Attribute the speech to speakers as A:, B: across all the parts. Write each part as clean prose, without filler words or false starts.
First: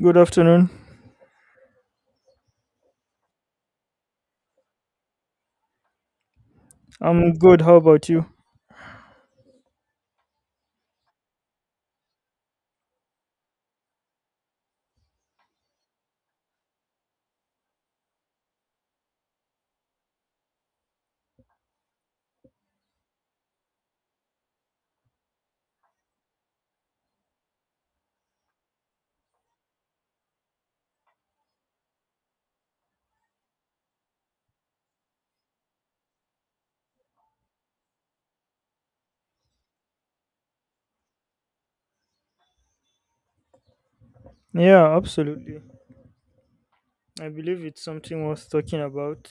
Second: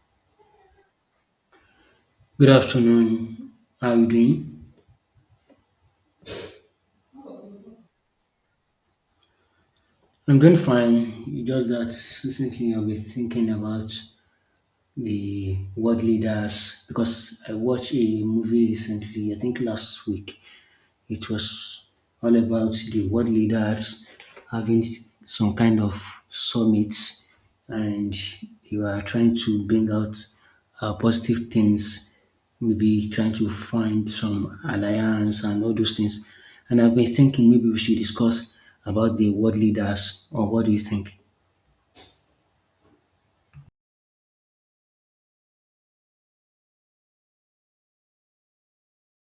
A: Good afternoon.
B: Good afternoon. How are you doing?
A: I'm good. How about you?
B: I'm doing fine. It's just that recently I've been thinking about the world leaders because I watched a movie recently, I think last week. It was all about the world leaders having some kind of summits and you are trying to bring out positive things, maybe trying to find some alliance and all those things. And I've been thinking maybe we should discuss about the world leaders, or what do you think?
A: Yeah, absolutely. I believe it's something worth talking about.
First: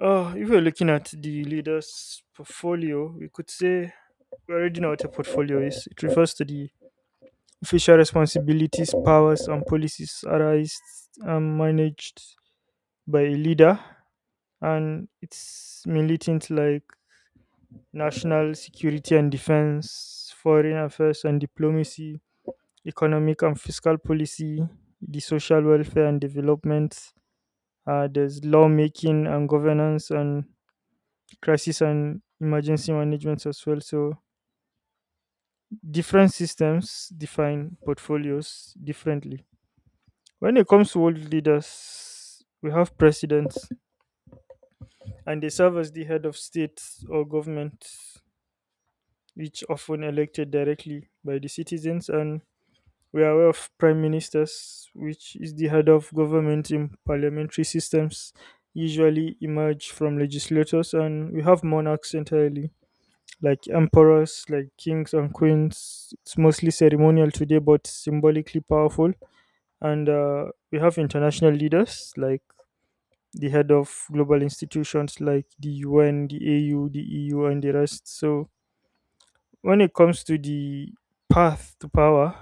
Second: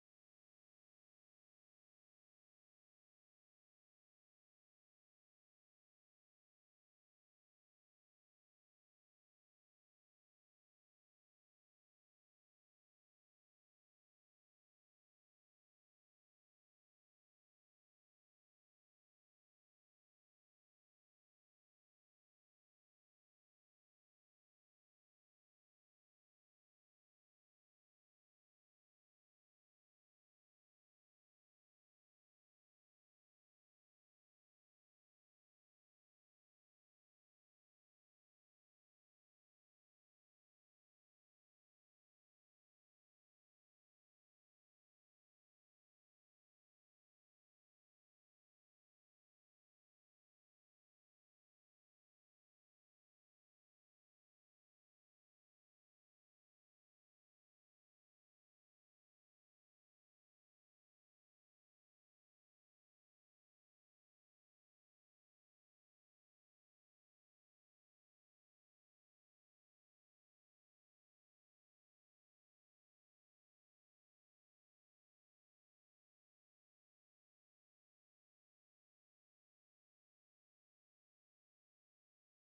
A: If we're looking at the leader's portfolio, we could say we already know what a portfolio is. It refers to the official responsibilities, powers, and policies arised and managed by a leader and its militant like national security and defense, foreign affairs and diplomacy, economic and fiscal policy, the social welfare and development. There's lawmaking and governance and crisis and emergency management as well. So different systems define portfolios differently. When it comes to world leaders, we have presidents and they serve as the head of state or government, which often elected directly by the citizens and we are aware of prime ministers, which is the head of government in parliamentary systems, usually emerge from legislators, and we have monarchs entirely, like emperors, like kings and queens. It's mostly ceremonial today, but symbolically powerful. And we have international leaders, like the head of global institutions like the UN, the AU, the EU, and the rest. So when it comes to the path to power,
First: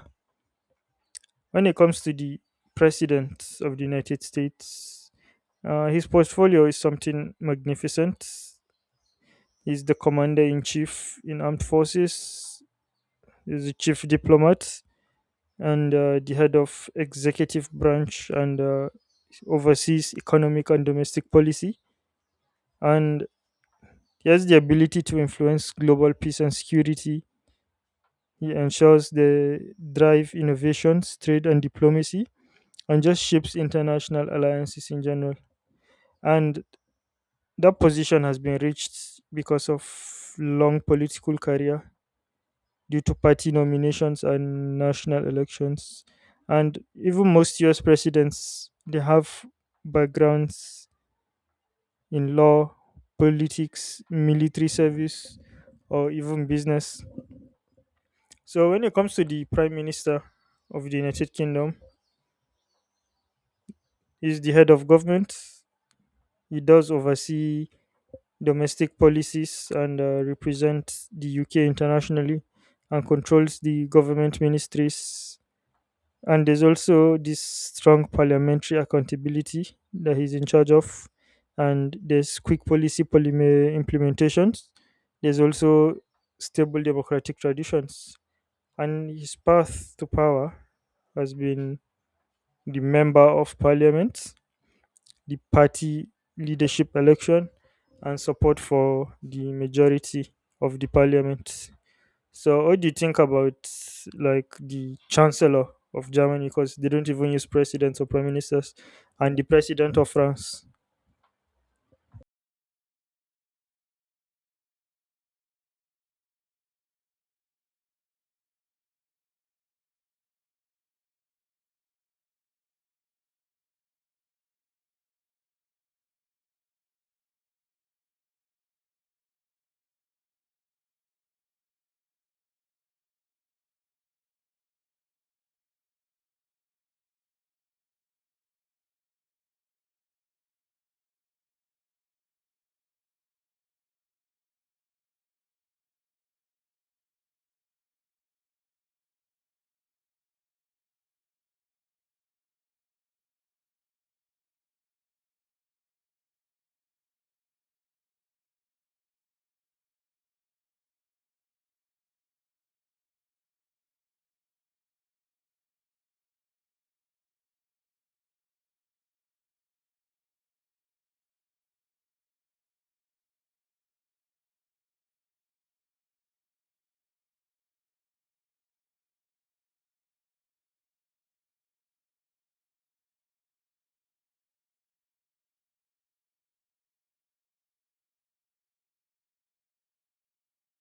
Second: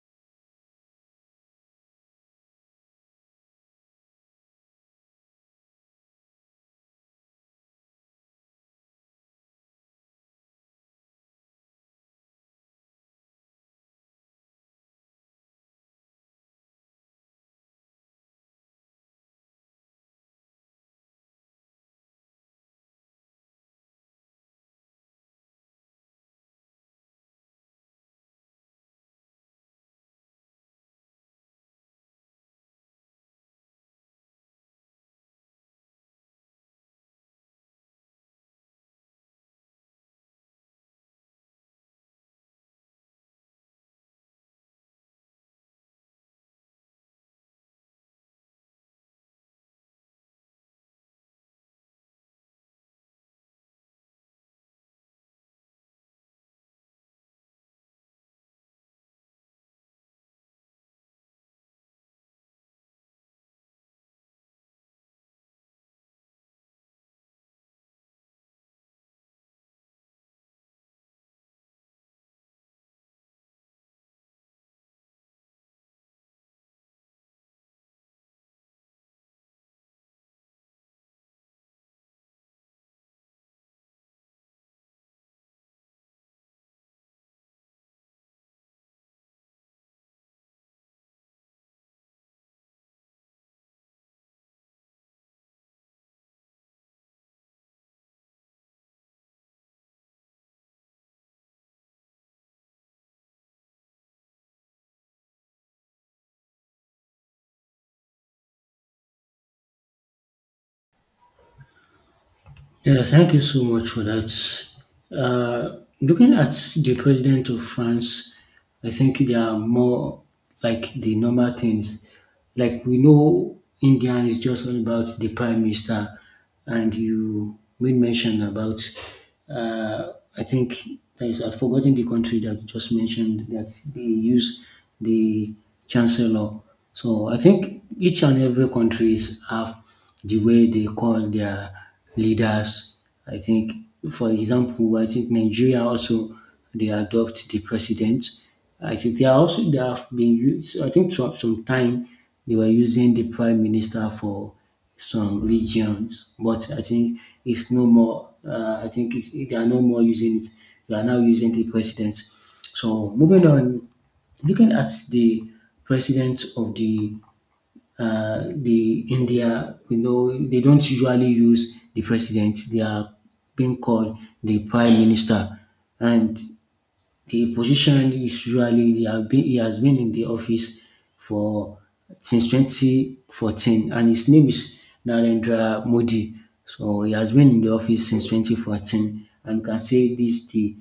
A: when it comes to the President of the United States, his portfolio is something magnificent. He's the Commander in Chief in Armed Forces, he's the Chief Diplomat, and the head of executive branch and oversees economic and domestic policy. And he has the ability to influence global peace and security. He ensures the drive innovations, trade, and diplomacy, and just shapes international alliances in general. And that position has been reached because of long political career due to party nominations and national elections. And even most US presidents they have backgrounds in law, politics, military service or even business. So when it comes to the Prime Minister of the United Kingdom, he's the head of government. He does oversee domestic policies and represents the UK internationally and controls the government ministries. And there's also this strong parliamentary accountability that he's in charge of. And there's quick policy polymer implementations. There's also stable democratic traditions. And his path to power has been the member of parliament, the party leadership election, and support for the majority of the parliament. So, what do you think about like the chancellor of Germany? Because they don't even use presidents or prime ministers, and the president of France.
B: Yeah, thank you so much for that. Looking at the president of France, I think they are more like the normal things. Like we know, India is just all about the prime minister, and you made mention about. Uh, I think I've forgotten the country that you just mentioned that they use the chancellor. So I think each and every countries have the way they call their leaders. I think, for example, I think Nigeria also they adopt the president. I think they are also they have been used. I think some time they were using the prime minister for some regions, but I think it's no more. I think they are no more using it. They are now using the president. So moving on, looking at the president of the India, you know, they don't usually use the president. They are being called the prime minister, and the position is usually, he has been in the office for since 2014, and his name is Narendra Modi. So he has been in the office since 2014, and you can say this is the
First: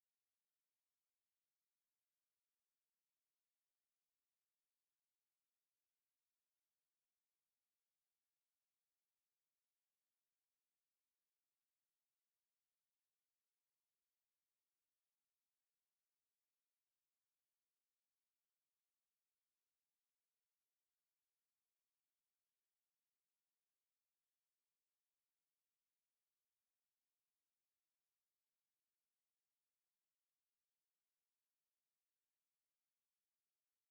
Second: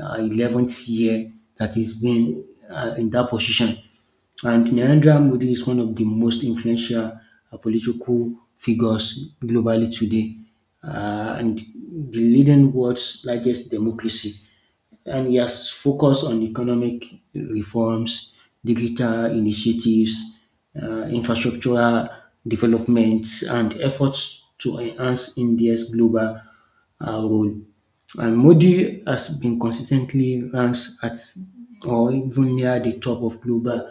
B: 11th year that he's been in that position. And Narendra Modi is one of the most influential political figures globally today, and the leading world's largest democracy. And yes, focus on economic reforms, digital initiatives, infrastructural developments, and efforts to enhance India's global role. And Modi has been consistently ranked at or even near the top of global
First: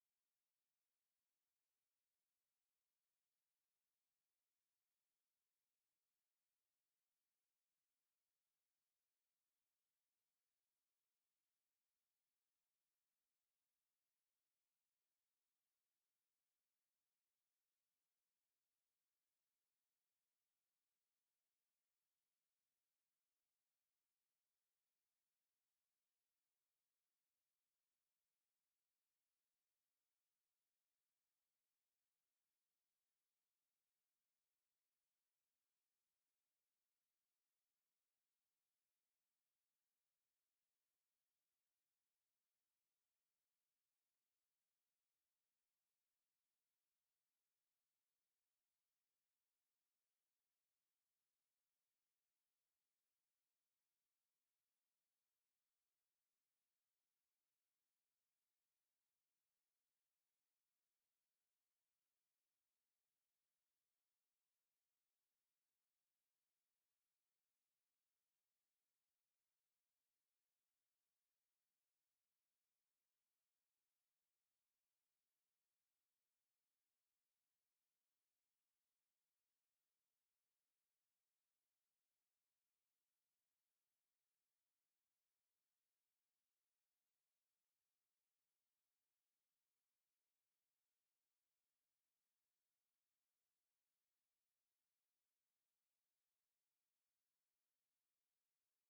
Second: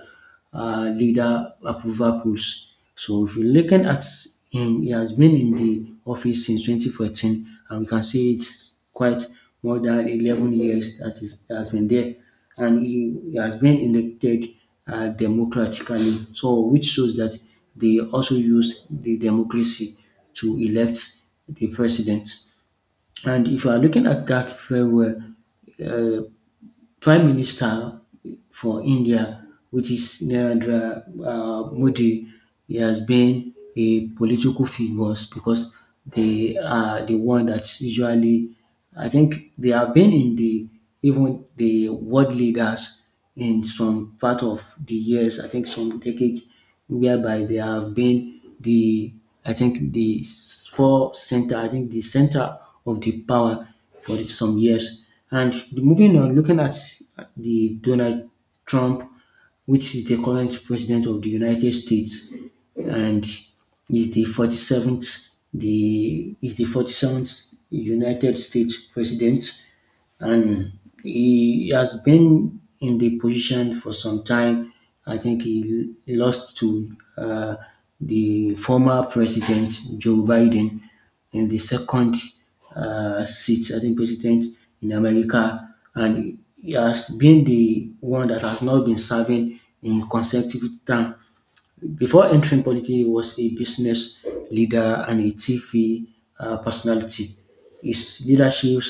B: leader approval polls. So if you're looking at him, he has been in the office since 2014, and we can see it's quite more than 11 years that is, has been there, and he has been elected democratically. So which shows that they also use the democracy to elect the president. And if you are looking at that very well, uh, Prime Minister for India, which is Narendra Modi, he has been a political figure because they are the one that's usually, I think they have been in the even the world leaders in some part of the years, I think some decades, whereby they have been the, I think the four center, I think the center of the power for some years. And moving on, looking at the Donald Trump, which is the current president of the United States, and is the 47th, the is the 47th United States president, and he has been in the position for some time. I think he lost to uh, the former president Joe Biden in the second seat, I think, president in America, and he has been the one that has not been serving in consecutive term. Before entering politics, he was a business leader and a TV personality. His leadership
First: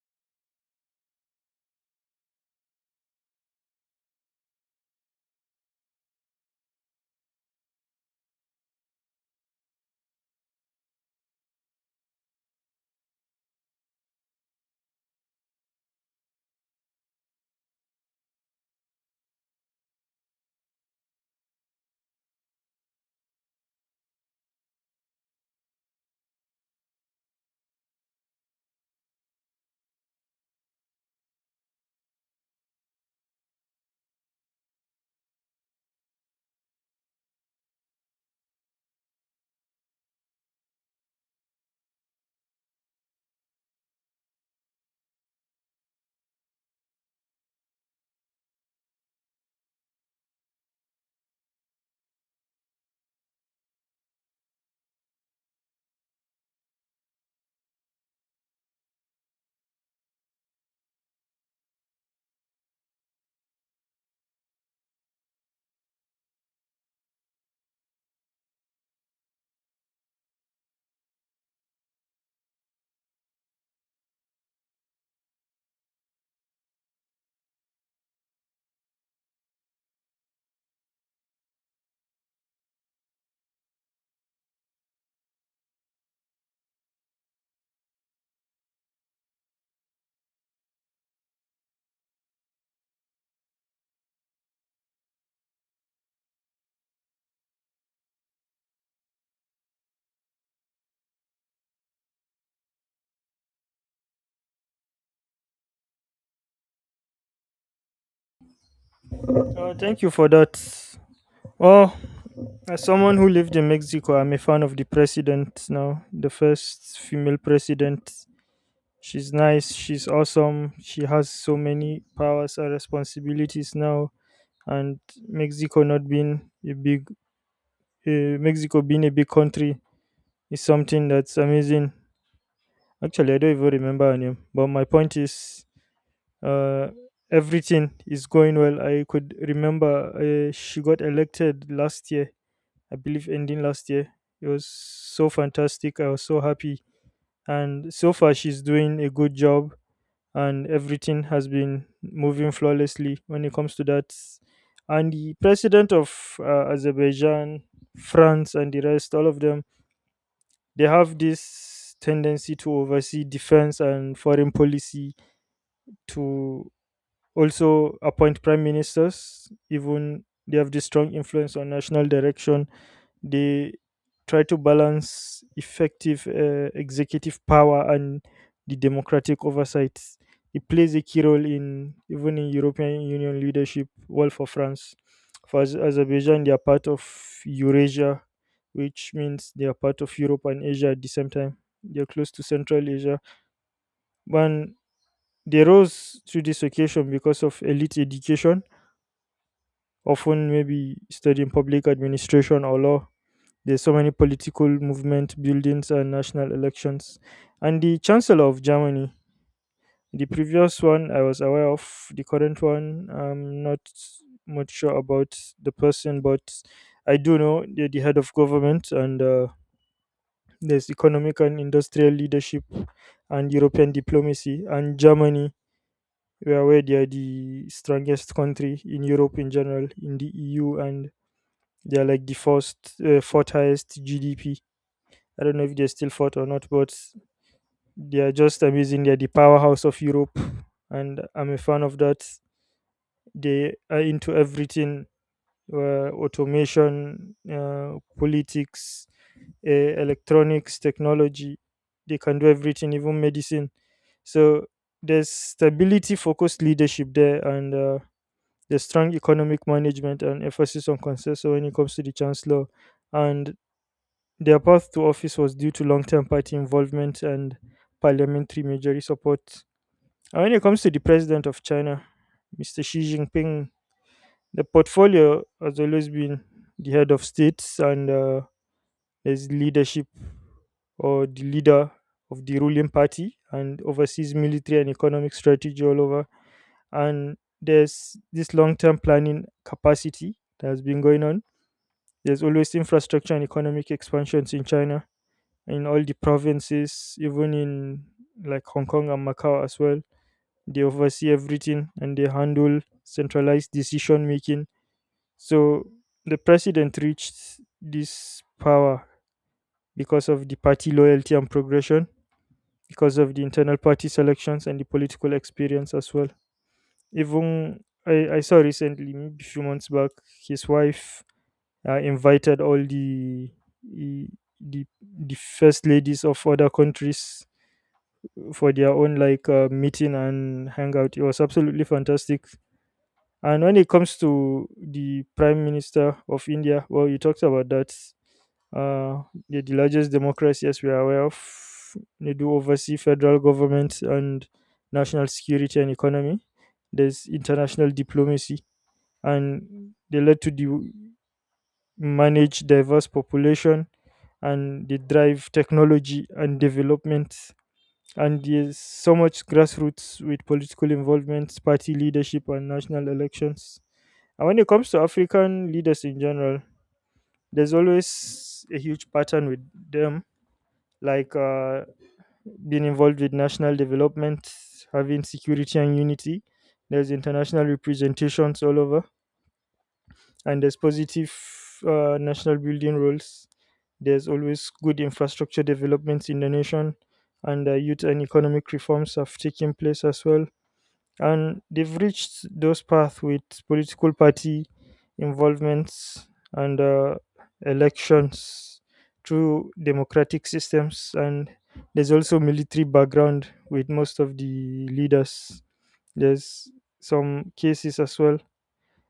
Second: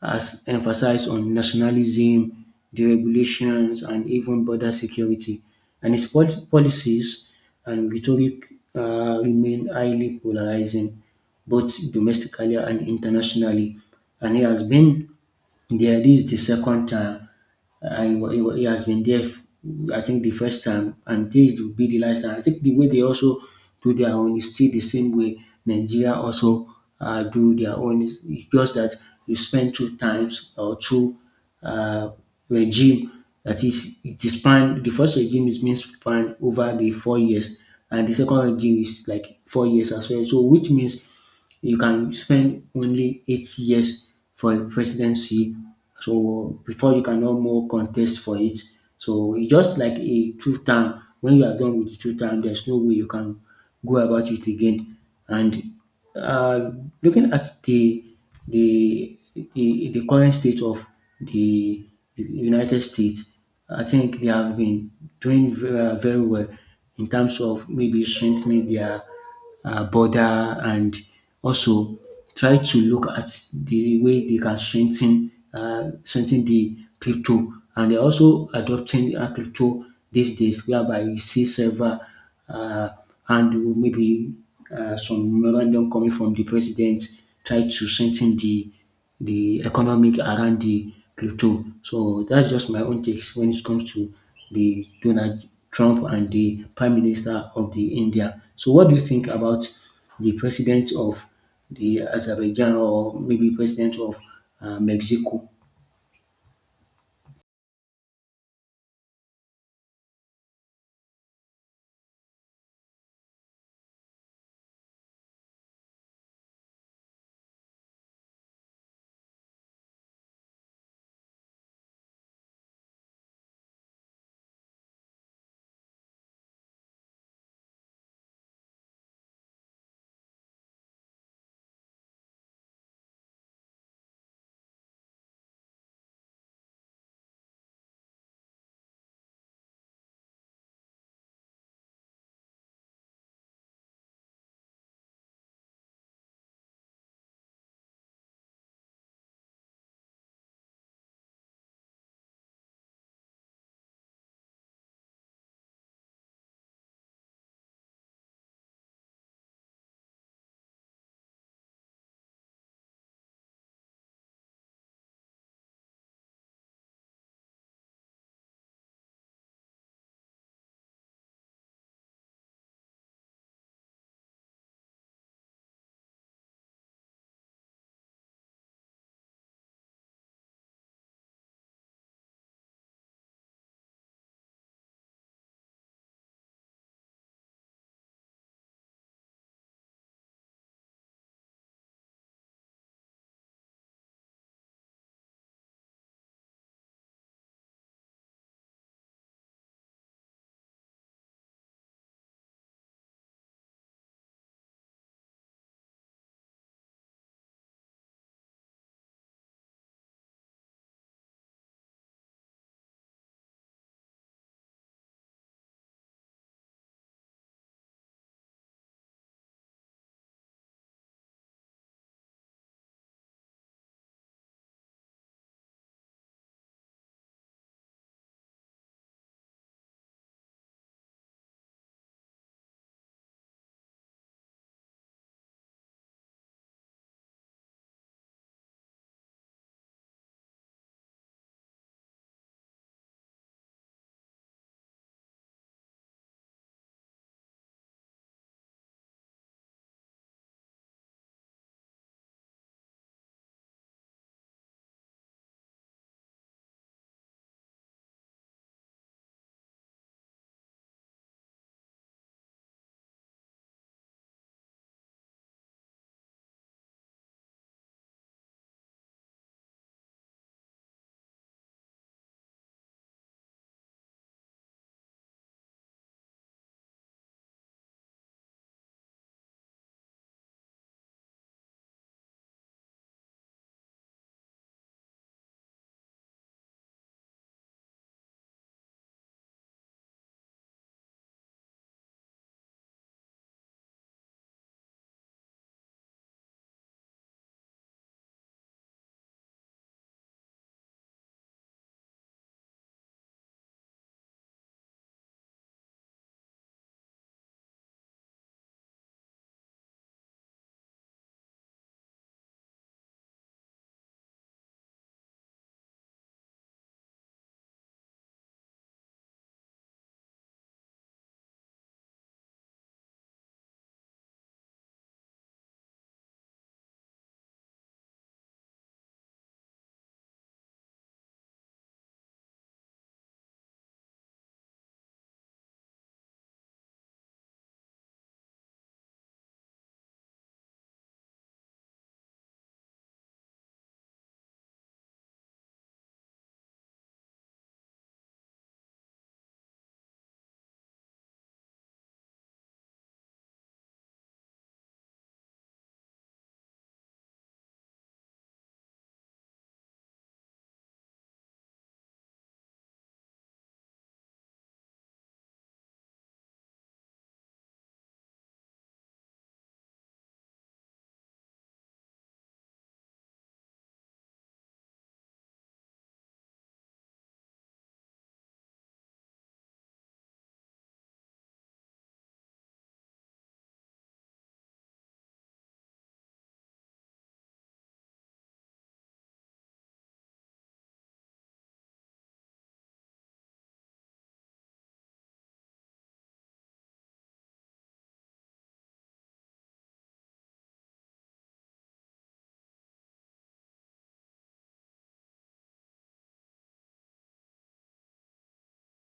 B: has emphasized on nationalism, deregulations, and even border security. And his policies and rhetoric remain highly polarizing, both domestically and internationally. And he has been, yeah, this is the second time. He has been there, I think, the first time, and this will be the last time. I think the way they also do their own is still the same way Nigeria also do their own. It's just that you spend two times or two uh, regime. That is, it is span. The first regime is being spanned over the 4 years, and the second regime is like 4 years as well. So, which means you can spend only 8 years for a presidency. So before you can no more contest for it. So it's just like a two term. When you are done with the two term, there's no way you can go about it again. And uh, looking at the the the current state of the United States, I think they have been doing very, very well in terms of maybe strengthening their border, and also try to look at the way they can strengthen the crypto, and they're also adopting crypto these days, whereby you see several uh, handle, maybe some memorandum coming from the president, try to strengthen the economic around the crypto. So that's just my own takes when it comes to the Donald Trump and the Prime Minister of the India. So what do you think about the president of the Azerbaijan, or maybe president of Mexico?
A: Thank you for that. Well, as someone who lived in Mexico, I'm a fan of the president now, the first female president. She's nice, she's awesome, she has so many powers and responsibilities now and Mexico not being a big Mexico being a big country is something that's amazing. Actually, I don't even remember her name, but my point is, uh, everything is going well. I could remember she got elected last year, I believe, ending last year. It was so fantastic. I was so happy, and so far she's doing a good job. And everything has been moving flawlessly when it comes to that. And the president of Azerbaijan, France, and the rest, all of them, they have this tendency to oversee defense and foreign policy, to also appoint prime ministers, even they have this strong influence on national direction. They try to balance effective executive power and the democratic oversight. It plays a key role in even in European Union leadership. Well, for France, for Azerbaijan, they are part of Eurasia, which means they are part of Europe and Asia at the same time. They are close to Central Asia, and they rose to this occasion because of elite education, often maybe studying public administration or law. There's so many political movement buildings and national elections. And the Chancellor of Germany, the previous one I was aware of, the current one I'm not much sure about the person, but I do know they're the head of government and there's economic and industrial leadership and European diplomacy and Germany. We are aware they are the strongest country in Europe in general, in the EU, and they are like the fourth highest GDP. I don't know if they still fought or not, but they are just amazing. They're the powerhouse of Europe, and I'm a fan of that. They are into everything, automation, politics, electronics, technology. They can do everything, even medicine. So there's stability focused leadership there, and there's strong economic management and emphasis on consensus when it comes to the chancellor. And their path to office was due to long term party involvement and parliamentary majority support. And when it comes to the president of China, Mr. Xi Jinping, the portfolio has always been the head of states and his leadership or the leader of the ruling party and oversees military and economic strategy all over. And there's this long term planning capacity that has been going on. There's always infrastructure and economic expansions in China in all the provinces, even in like Hong Kong and Macau as well. They oversee everything and they handle centralized decision making. So the president reached this power because of the party loyalty and progression, because of the internal party selections and the political experience as well. Even I saw recently, maybe a few months back, his wife invited all the the the first ladies of other countries for their own like meeting and hangout. It was absolutely fantastic. And when it comes to the Prime Minister of India, well, you talked about that. Uh, they're the largest democracy, as we are aware of. They do oversee federal government and national security and economy. There's international diplomacy, and they led to the manage diverse population and they drive technology and development and there's so much grassroots with political involvement, party leadership, and national elections. And when it comes to African leaders in general, there's always a huge pattern with them, like being involved with national development, having security and unity. There's international representations all over, and there's positive national building roles. There's always good infrastructure developments in the nation, and youth and economic reforms have taken place as well, and they've reached those paths with political party involvements and elections through democratic systems, and there's also military background with most of the leaders, there's some cases as well.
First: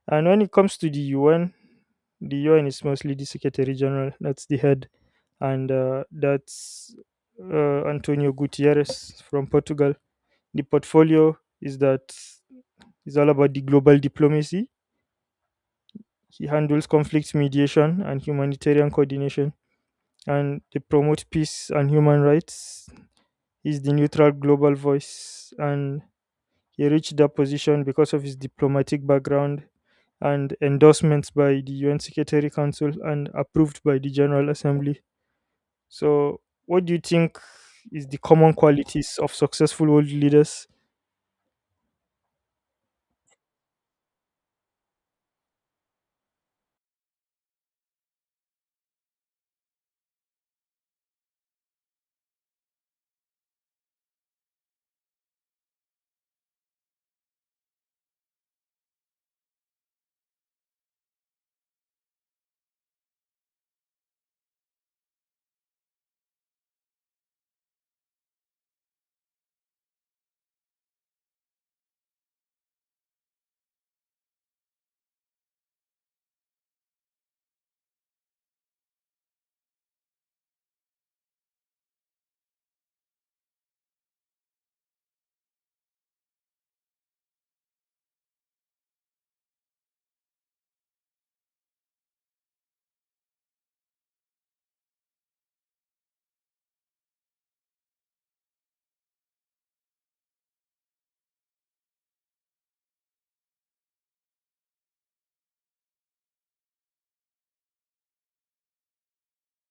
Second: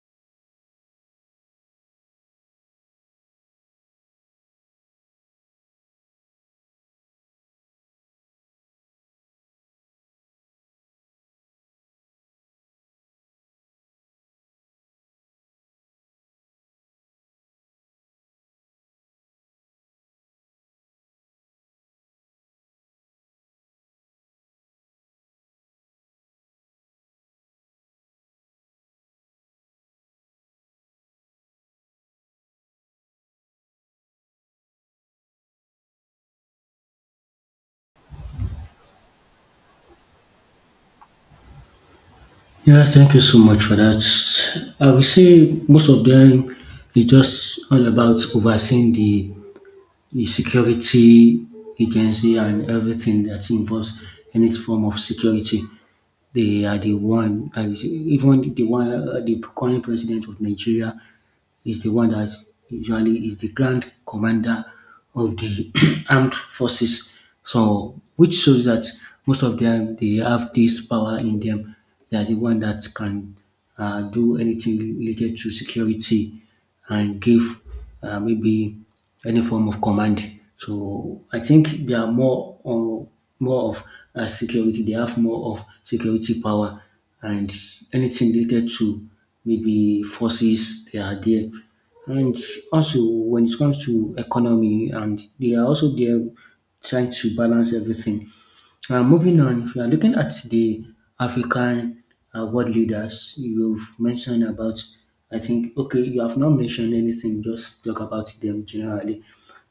A: And when it comes to the UN, the UN is mostly the secretary general that's the head, and that's Antonio Gutierrez from Portugal. The portfolio is that he's all about the global diplomacy. He handles conflict mediation and humanitarian coordination, and they promote peace and human rights. He's the neutral global voice, and he reached that position because of his diplomatic background and endorsements by the UN Secretary Council and approved by the General Assembly. So, what do you think is the common qualities of successful world leaders?
B: Yeah, thank you so much for that. I will say most of them is just all about overseeing the security agency and everything that involves any form of security. They are the one, even the one, the current president of Nigeria is the one that usually is the grand commander of the armed forces. So, which shows that most of them they have this power in them. They are the one that can do anything related to security, and give maybe any form of command. So I think they are more on, more of security. They have more of security power, and anything related to maybe forces they are there, and also when it comes to economy and they are also there trying to balance everything. Now, moving on, if you are looking at the African world leaders, you've mentioned about, I think, okay, you have not mentioned anything, just talk about them generally.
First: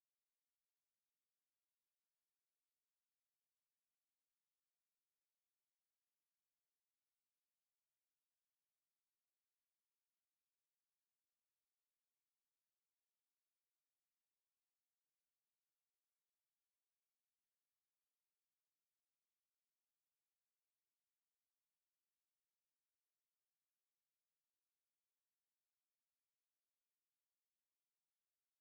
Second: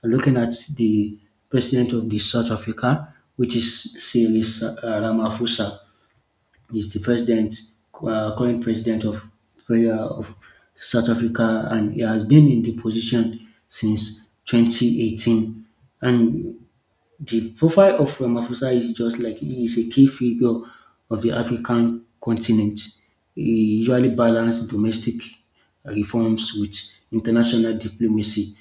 B: Looking at the president of the South Africa, which is Cyril Ramaphosa, is the president, current president of uh, of South Africa, and he has been in the position since 2018. And the profile of Ramaphosa is just like he is a key figure of the African continent. He usually balances domestic reforms with international diplomacy,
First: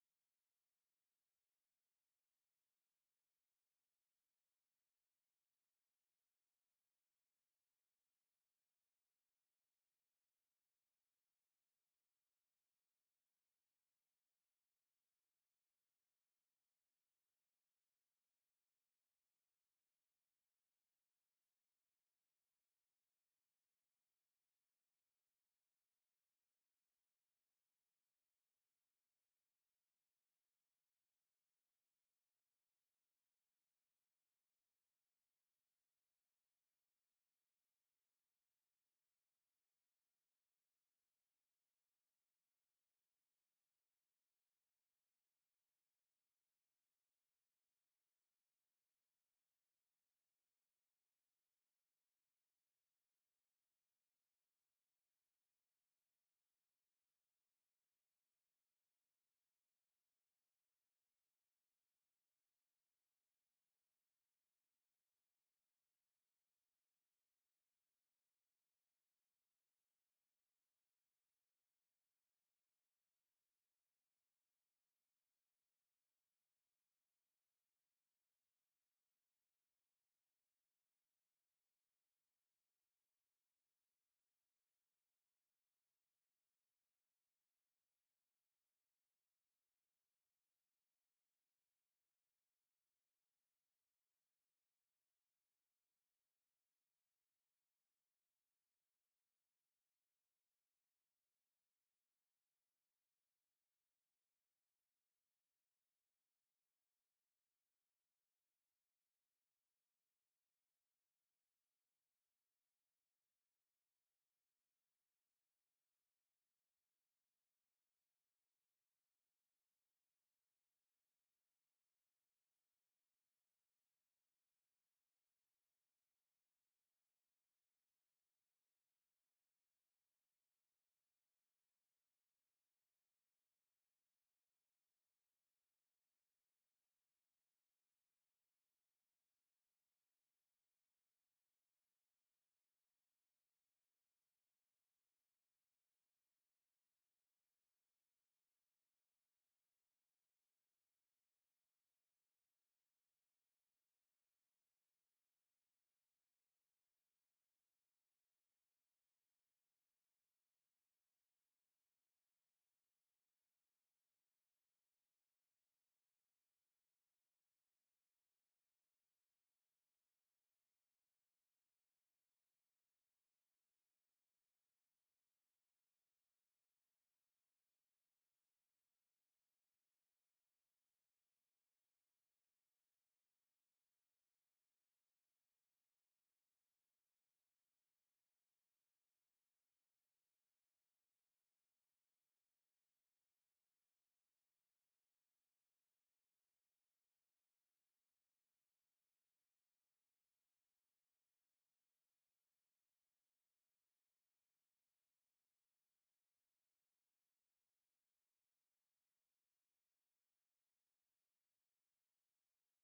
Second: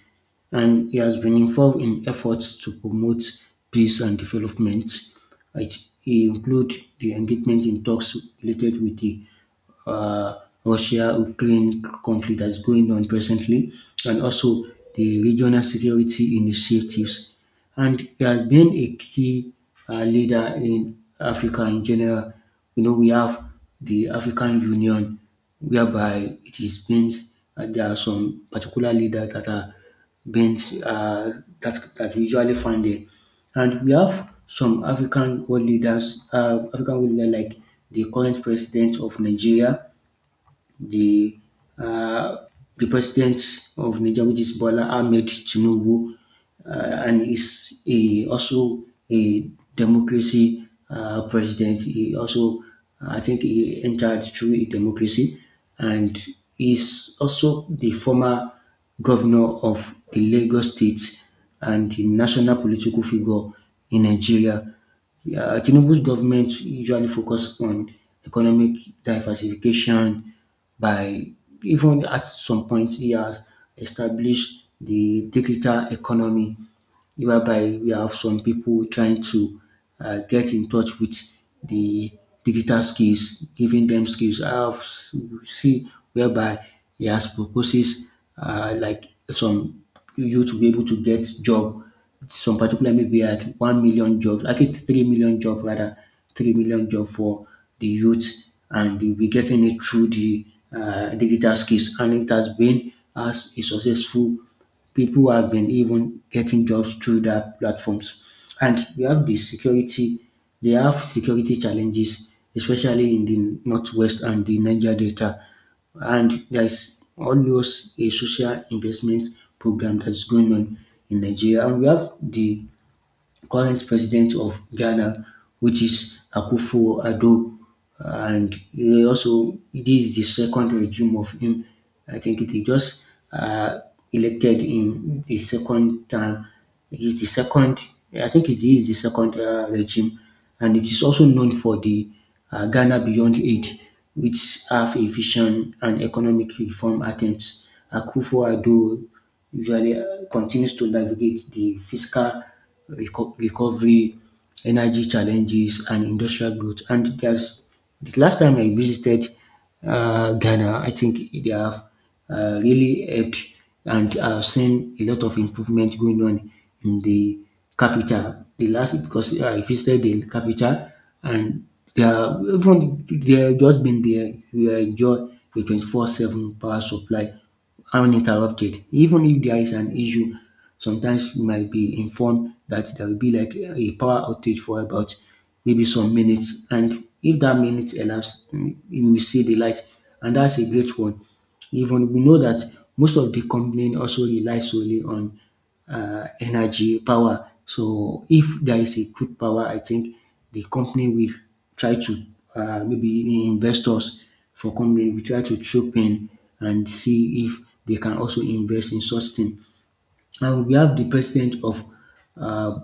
B: and he has been involved in efforts to promote peace and development. It include the engagement in talks related with the uh, Russia-Ukraine conflict that's going on presently, and also the regional security initiatives. And he has been a key leader in Africa in general. You know, we have the African Union, whereby it is being, and there are some particular leaders that are being, uh, that we usually find there. And we have some African world leaders like the current president of Nigeria, the uh, the president of Niger, which is Bola Ahmed Tinubu, uh, and is also a democracy president. He also, I think, he entered through a democracy, and is also the former governor of the Lagos State and the national political figure in Nigeria. Tinubu's government usually focus on economic diversification by, even at some point, he has established the digital economy, whereby we have some people trying to get in touch with the digital skills, giving them skills. I have see whereby he has proposes like some you to be able to get job, some particular maybe at 1 million jobs, actually 3 million job rather, 3 million job for the youth, and they'll be getting it through the digital skills, and it has been as a successful, people have been even getting jobs through that platforms. And we have the security, they have security challenges, especially in the Northwest and the Niger Delta. And there's always a social investment program that's going on in Nigeria. And we have the current president of Ghana, which is Akufo-Addo, and he also, this is the second regime of him. I think they just uh, elected him the second time. He's the second, I think he the second regime, and it is also known for the Ghana Beyond Aid, which have a vision and economic reform attempts. Akufo-Addo usually continues to navigate the fiscal recovery, energy challenges, and industrial growth. And there's the last time I visited Ghana, I think they have really helped, and I've seen a lot of improvement going on in the capital. The last, because I visited the capital, and they are even they have just been there. We enjoy the 24/7 power supply uninterrupted. Even if there is an issue, sometimes you might be informed that there will be like a power outage for about maybe some minutes. And if that minute elapsed, you will see the light. And that's a great one. Even we know that most of the company also rely solely on energy power. So if there is a good power, I think the company will try to maybe the investors for company will try to chip in and see if they can also invest in such thing. And we have the president of uh,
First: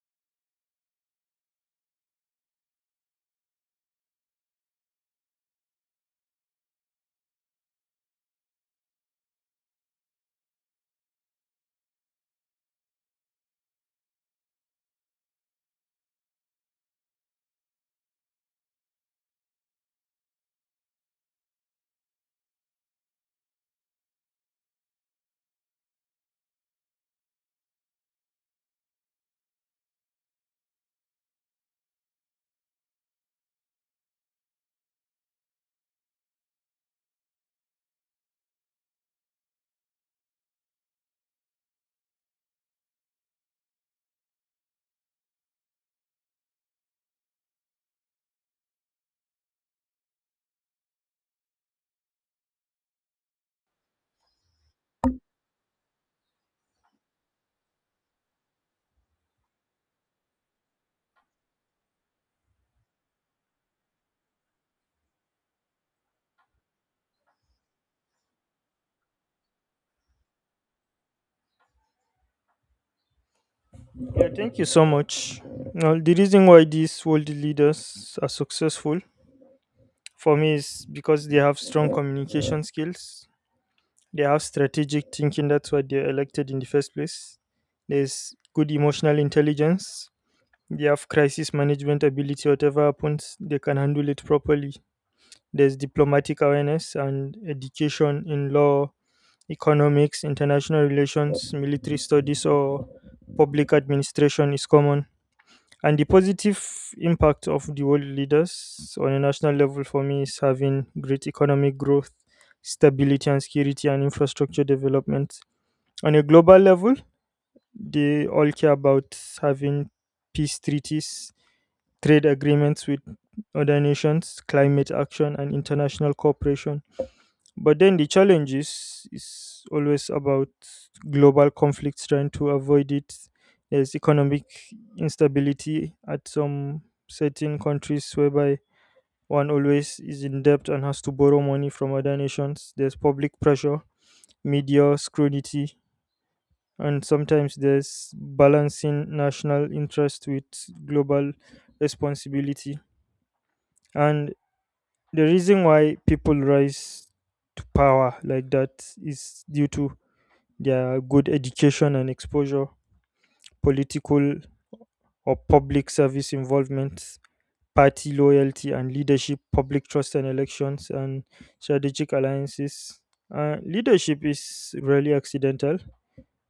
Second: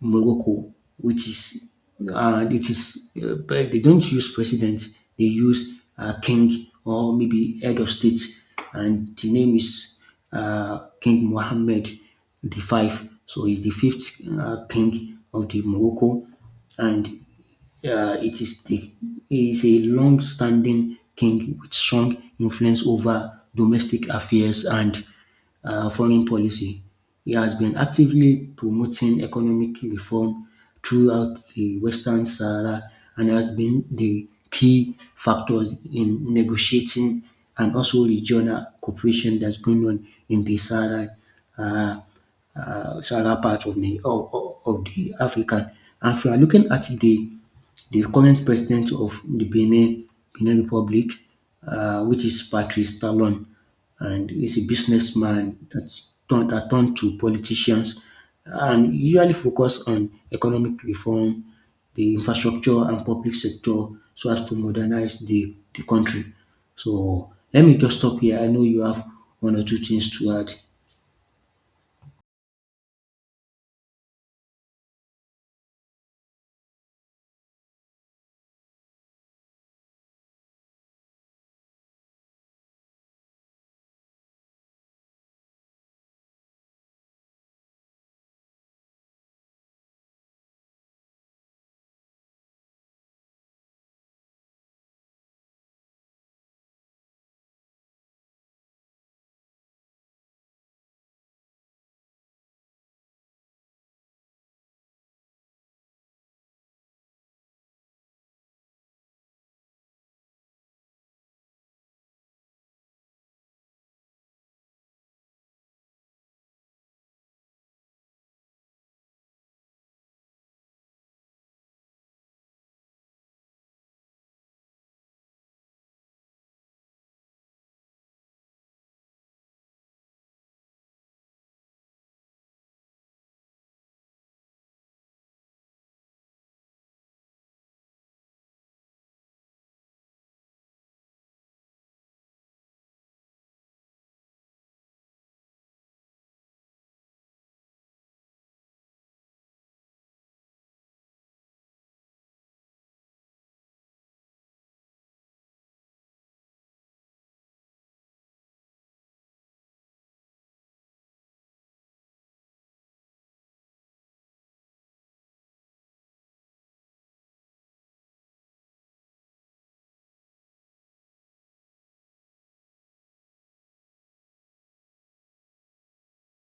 B: Morocco, which is it is but they don't use president, they use king or maybe head of state, and the name is King Mohammed the Five. So he's the fifth king of the Morocco, and uh, it is the it is a long-standing king with strong influence over domestic affairs and foreign policy. He has been actively promoting economic reform throughout the Western Sahara and has been the key factor in negotiating and also regional cooperation that's going on in the Sahara. Uh, Southern part of the Africa. And if you are looking at the current president of the Benin Republic, which is Patrice Talon, and he's a businessman that turned to politicians, and usually focus on economic reform, the infrastructure and public sector, so as to modernize the country. So let me just stop here. I know you have one or two things to add.
A: Yeah, thank you so much. Now, the reason why these world leaders are successful, for me, it's because they have strong communication skills, they have strategic thinking, that's why they're elected in the first place. There's good emotional intelligence, they have crisis management ability, whatever happens, they can handle it properly. There's diplomatic awareness and education in law, economics, international relations, military studies, or public administration is common. And the positive impact of the world leaders on a national level for me is having great economic growth, stability and security, and infrastructure development. On a global level, they all care about having peace treaties, trade agreements with other nations, climate action, and international cooperation. But then the challenge is always about global conflicts, trying to avoid it. There's economic instability at some certain countries whereby one always is in debt and has to borrow money from other nations. There's public pressure, media scrutiny, and sometimes there's balancing national interest with global responsibility. And the reason why people rise to power like that is due to their good education and exposure, political or public service involvement, party loyalty and leadership, public trust and elections, and strategic alliances. Leadership is rarely accidental,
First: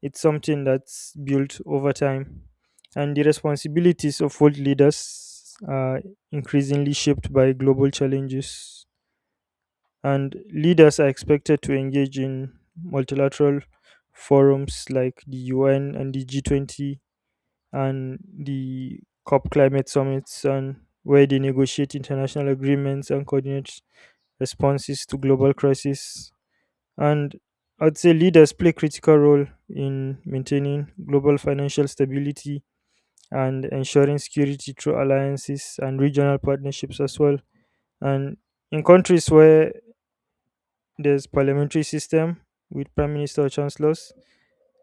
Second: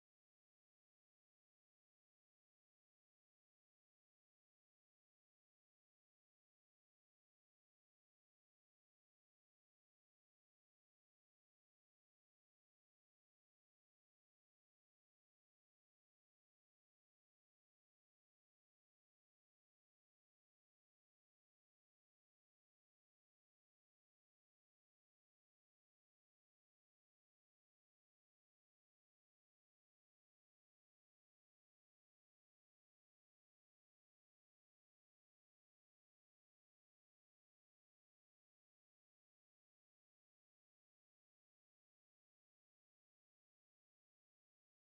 A: it's something that's built over time. And the responsibilities of world leaders are increasingly shaped by global challenges, and leaders are expected to engage in multilateral forums like the UN and the G20 and the COP climate summits, and where they negotiate international agreements and coordinate responses to global crises. And I'd say leaders play critical role in maintaining global financial stability and ensuring security through alliances and regional partnerships as well. And in countries where there's parliamentary system with prime minister or chancellors,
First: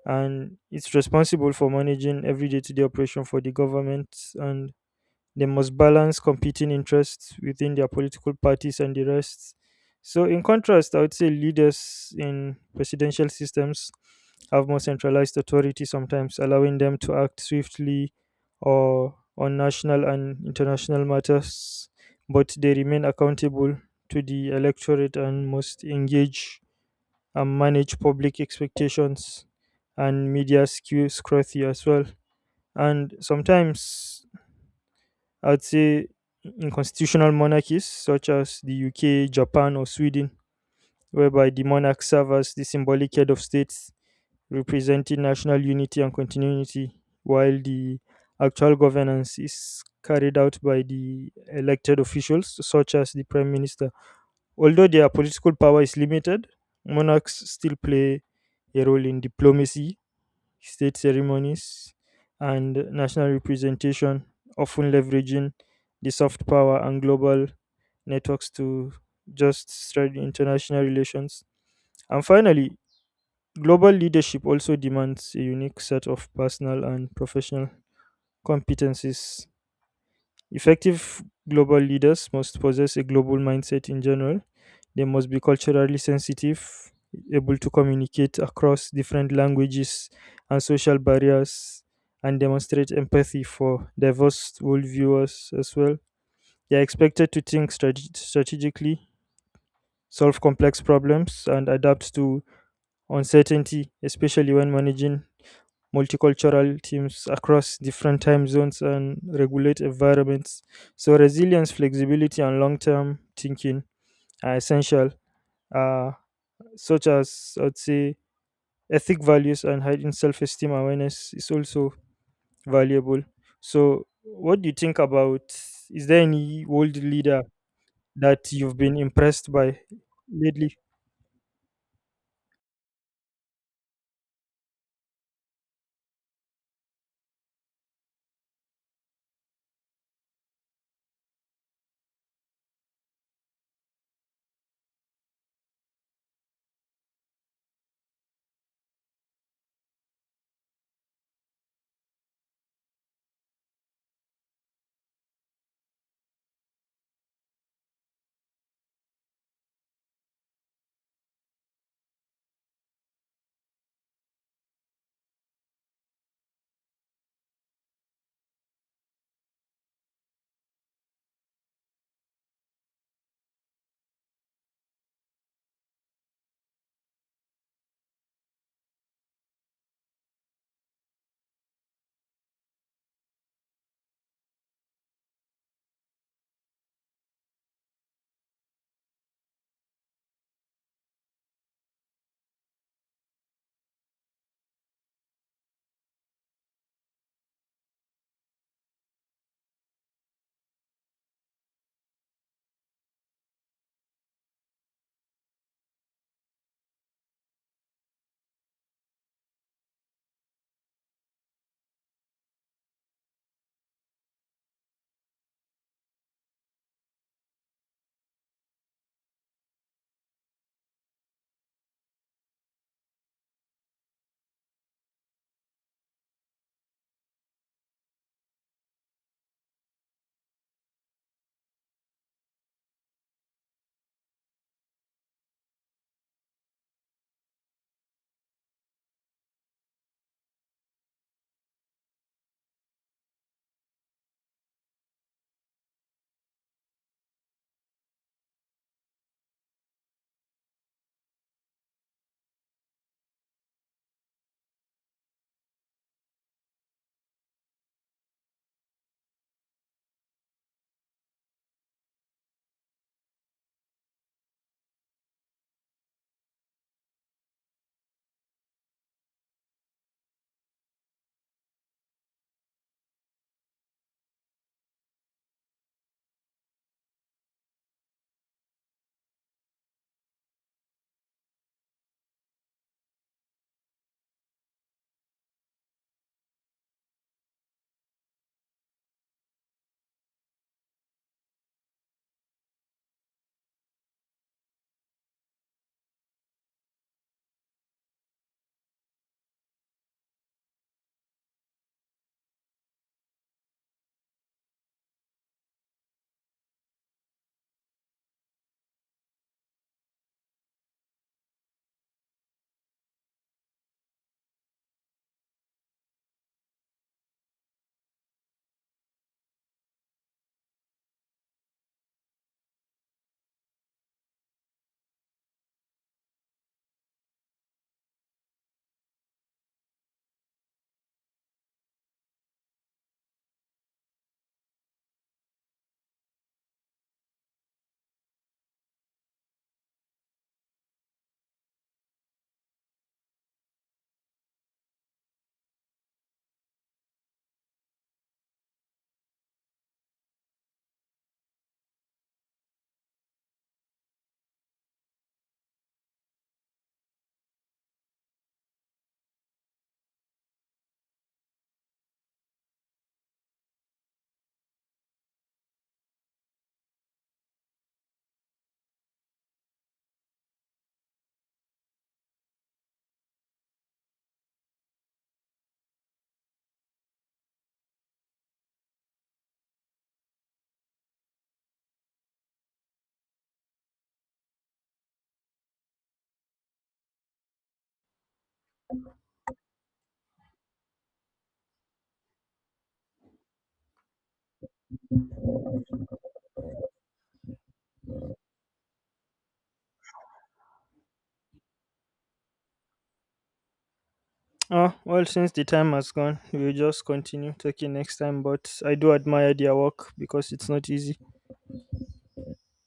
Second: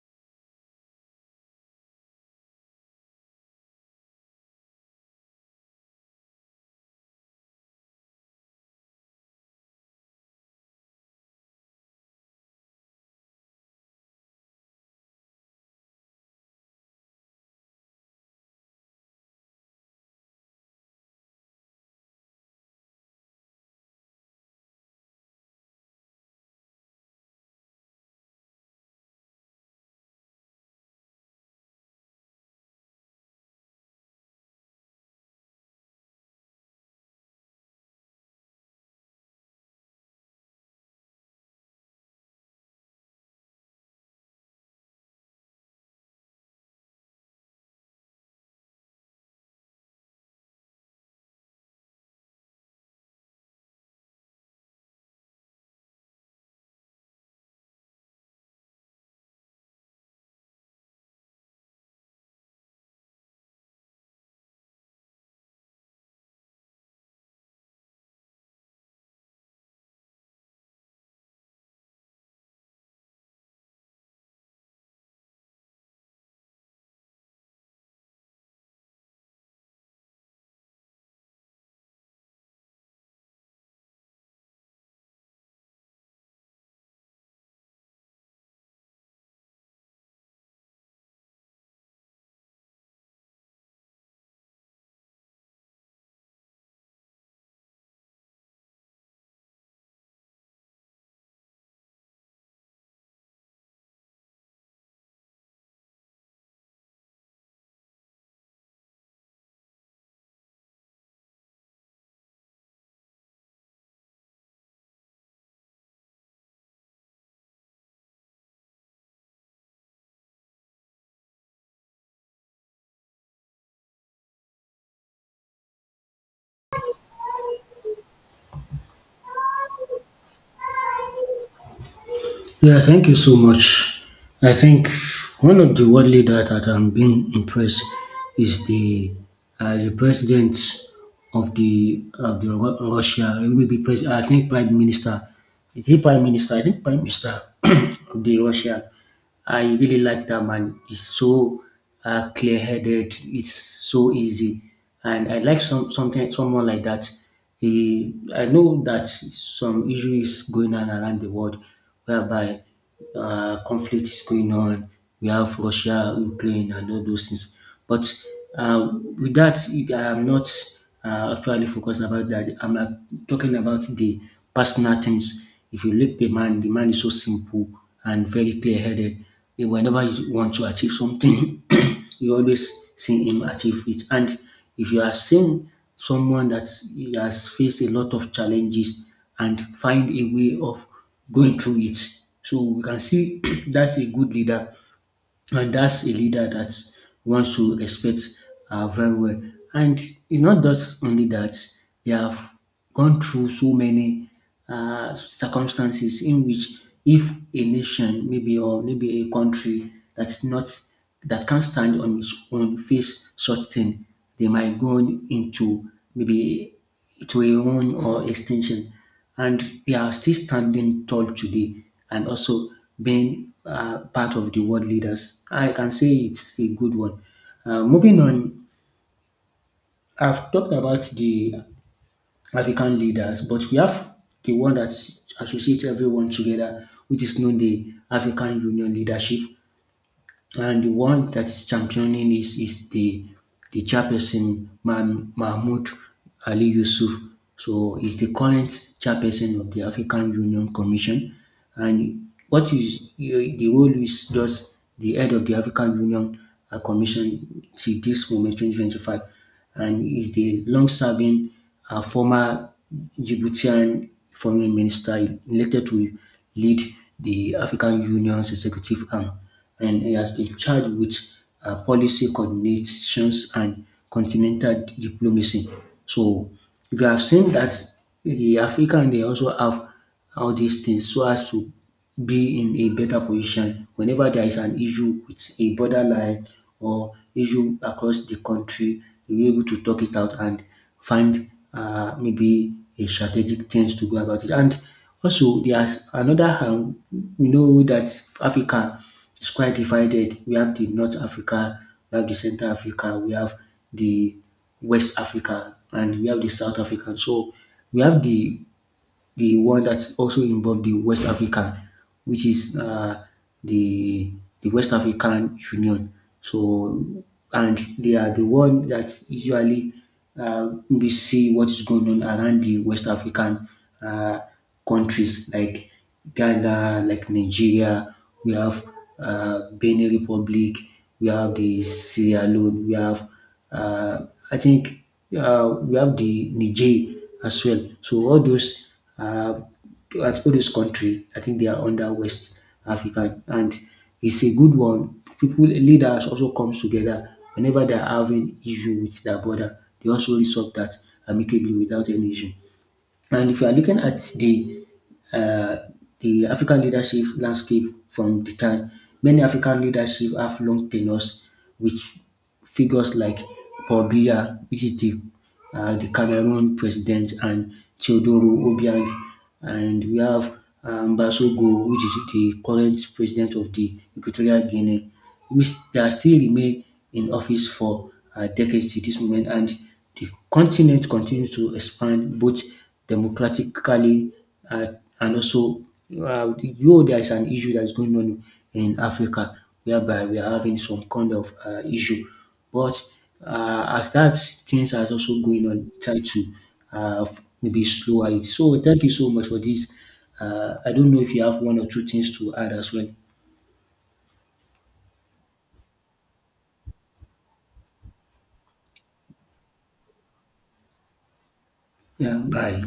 A: and it's responsible for managing every day-to-day operation for the government. And they must balance competing interests within their political parties and the rest. So, in contrast, I would say leaders in presidential systems have more centralized authority sometimes, allowing them to act swiftly or on national and international matters, but they remain accountable to the electorate and must engage and manage public expectations and media skew scrutiny as well. And sometimes I'd say in constitutional monarchies such as the UK, Japan, or Sweden, whereby the monarch serves as the symbolic head of states representing national unity and continuity, while the actual governance is carried out by the elected officials such as the prime minister. Although their political power is limited, monarchs still play a role in diplomacy, state ceremonies, and national representation, often leveraging the soft power and global networks to just strengthen international relations. And finally, global leadership also demands a unique set of personal and professional competencies. Effective global leaders must possess a global mindset in general. They must be culturally sensitive, able to communicate across different languages and social barriers, and demonstrate empathy for diverse worldviews as well. They are expected to think strategically, solve complex problems, and adapt to uncertainty, especially when managing multicultural teams across different time zones and regulate environments. So, resilience, flexibility, and long term thinking are essential. Uh, such as I'd say ethic values and heightened self esteem awareness is also valuable. So, what do you think about? Is there any world leader that you've been impressed by lately?
B: Yeah, thank you so much. I think one of the world leaders that I'm being impressed is the president of the Russia. It will be I think prime minister. Is he prime minister? I think prime minister of the Russia. I really like that man. He's so clear-headed. It's so easy, and I like someone like that. He, I know that some issue is going on around the world, whereby conflict is going on, we have Russia, Ukraine, and all those things. But uh, with that, I'm not actually focusing about that. I'm talking about the personal things. If you look the man is so simple and very clear-headed. Whenever you want to achieve something, you always see him achieve it. And if you are seeing someone that has faced a lot of challenges and find a way of going through it, so we can see that's a good leader and that's a leader that wants to respect very well. And it's not just only that, they have gone through so many circumstances in which if a nation, maybe or maybe a country that can't stand on its own face such thing, they might go into maybe to a run or extinction. And they are still standing tall today and also being part of the world leaders. I can say it's a good one. Moving on, I've talked about the African leaders, but we have the one that associates everyone together, which is known the African Union leadership. And the one that is championing this is the chairperson Mahmoud Ali Yusuf. So he's the current chairperson of the African Union Commission. And what is the role is just the head of the African Union Commission till this moment, 2025, and is the long-serving former Djiboutian foreign minister elected to lead the African Union's executive arm. And he has been charged with policy coordinations and continental diplomacy. So if you have seen that the African, they also have all these things so as to be in a better position whenever there is an issue with a borderline or issue across the country, you'll be able to talk it out and find maybe a strategic things to go about it. And also, there's another hand, we know that Africa is quite divided. We have the North Africa, we have the Central Africa, we have the West Africa, and we have the South Africa. So we have the one that also involved the West Africa, which is the the West African Union. So, and they are the one that usually we see what is going on around the West African uh, countries like Ghana, like Nigeria. We have Benin Republic. We have the Sierra Leone. We have I think we have the Niger as well. So all those uh, country, I think they are under West Africa, and it's a good one. People leaders also comes together whenever they are having issue with their border. They also resolve that amicably without any issue. And if you are looking at uh, the African leadership landscape from the time. Many African leadership have long tenures with figures like Paul Biya, which is the Cameroon president, and Teodoro Obiang. And we have Basogo, which is the current president of the Equatorial Guinea, which they are still remain in office for decades to this moment. And the continent continues to expand both democratically and also there is an issue that is going on in Africa whereby we are having some kind of issue, but as that things are also going on try to um maybe slow it. So thank you so much for this. I don't know if you have one or two things to add as well?
A: Ah, well, since the time has gone, we'll just continue talking next time. But I do admire their work because it's not easy.
B: Yeah, bye.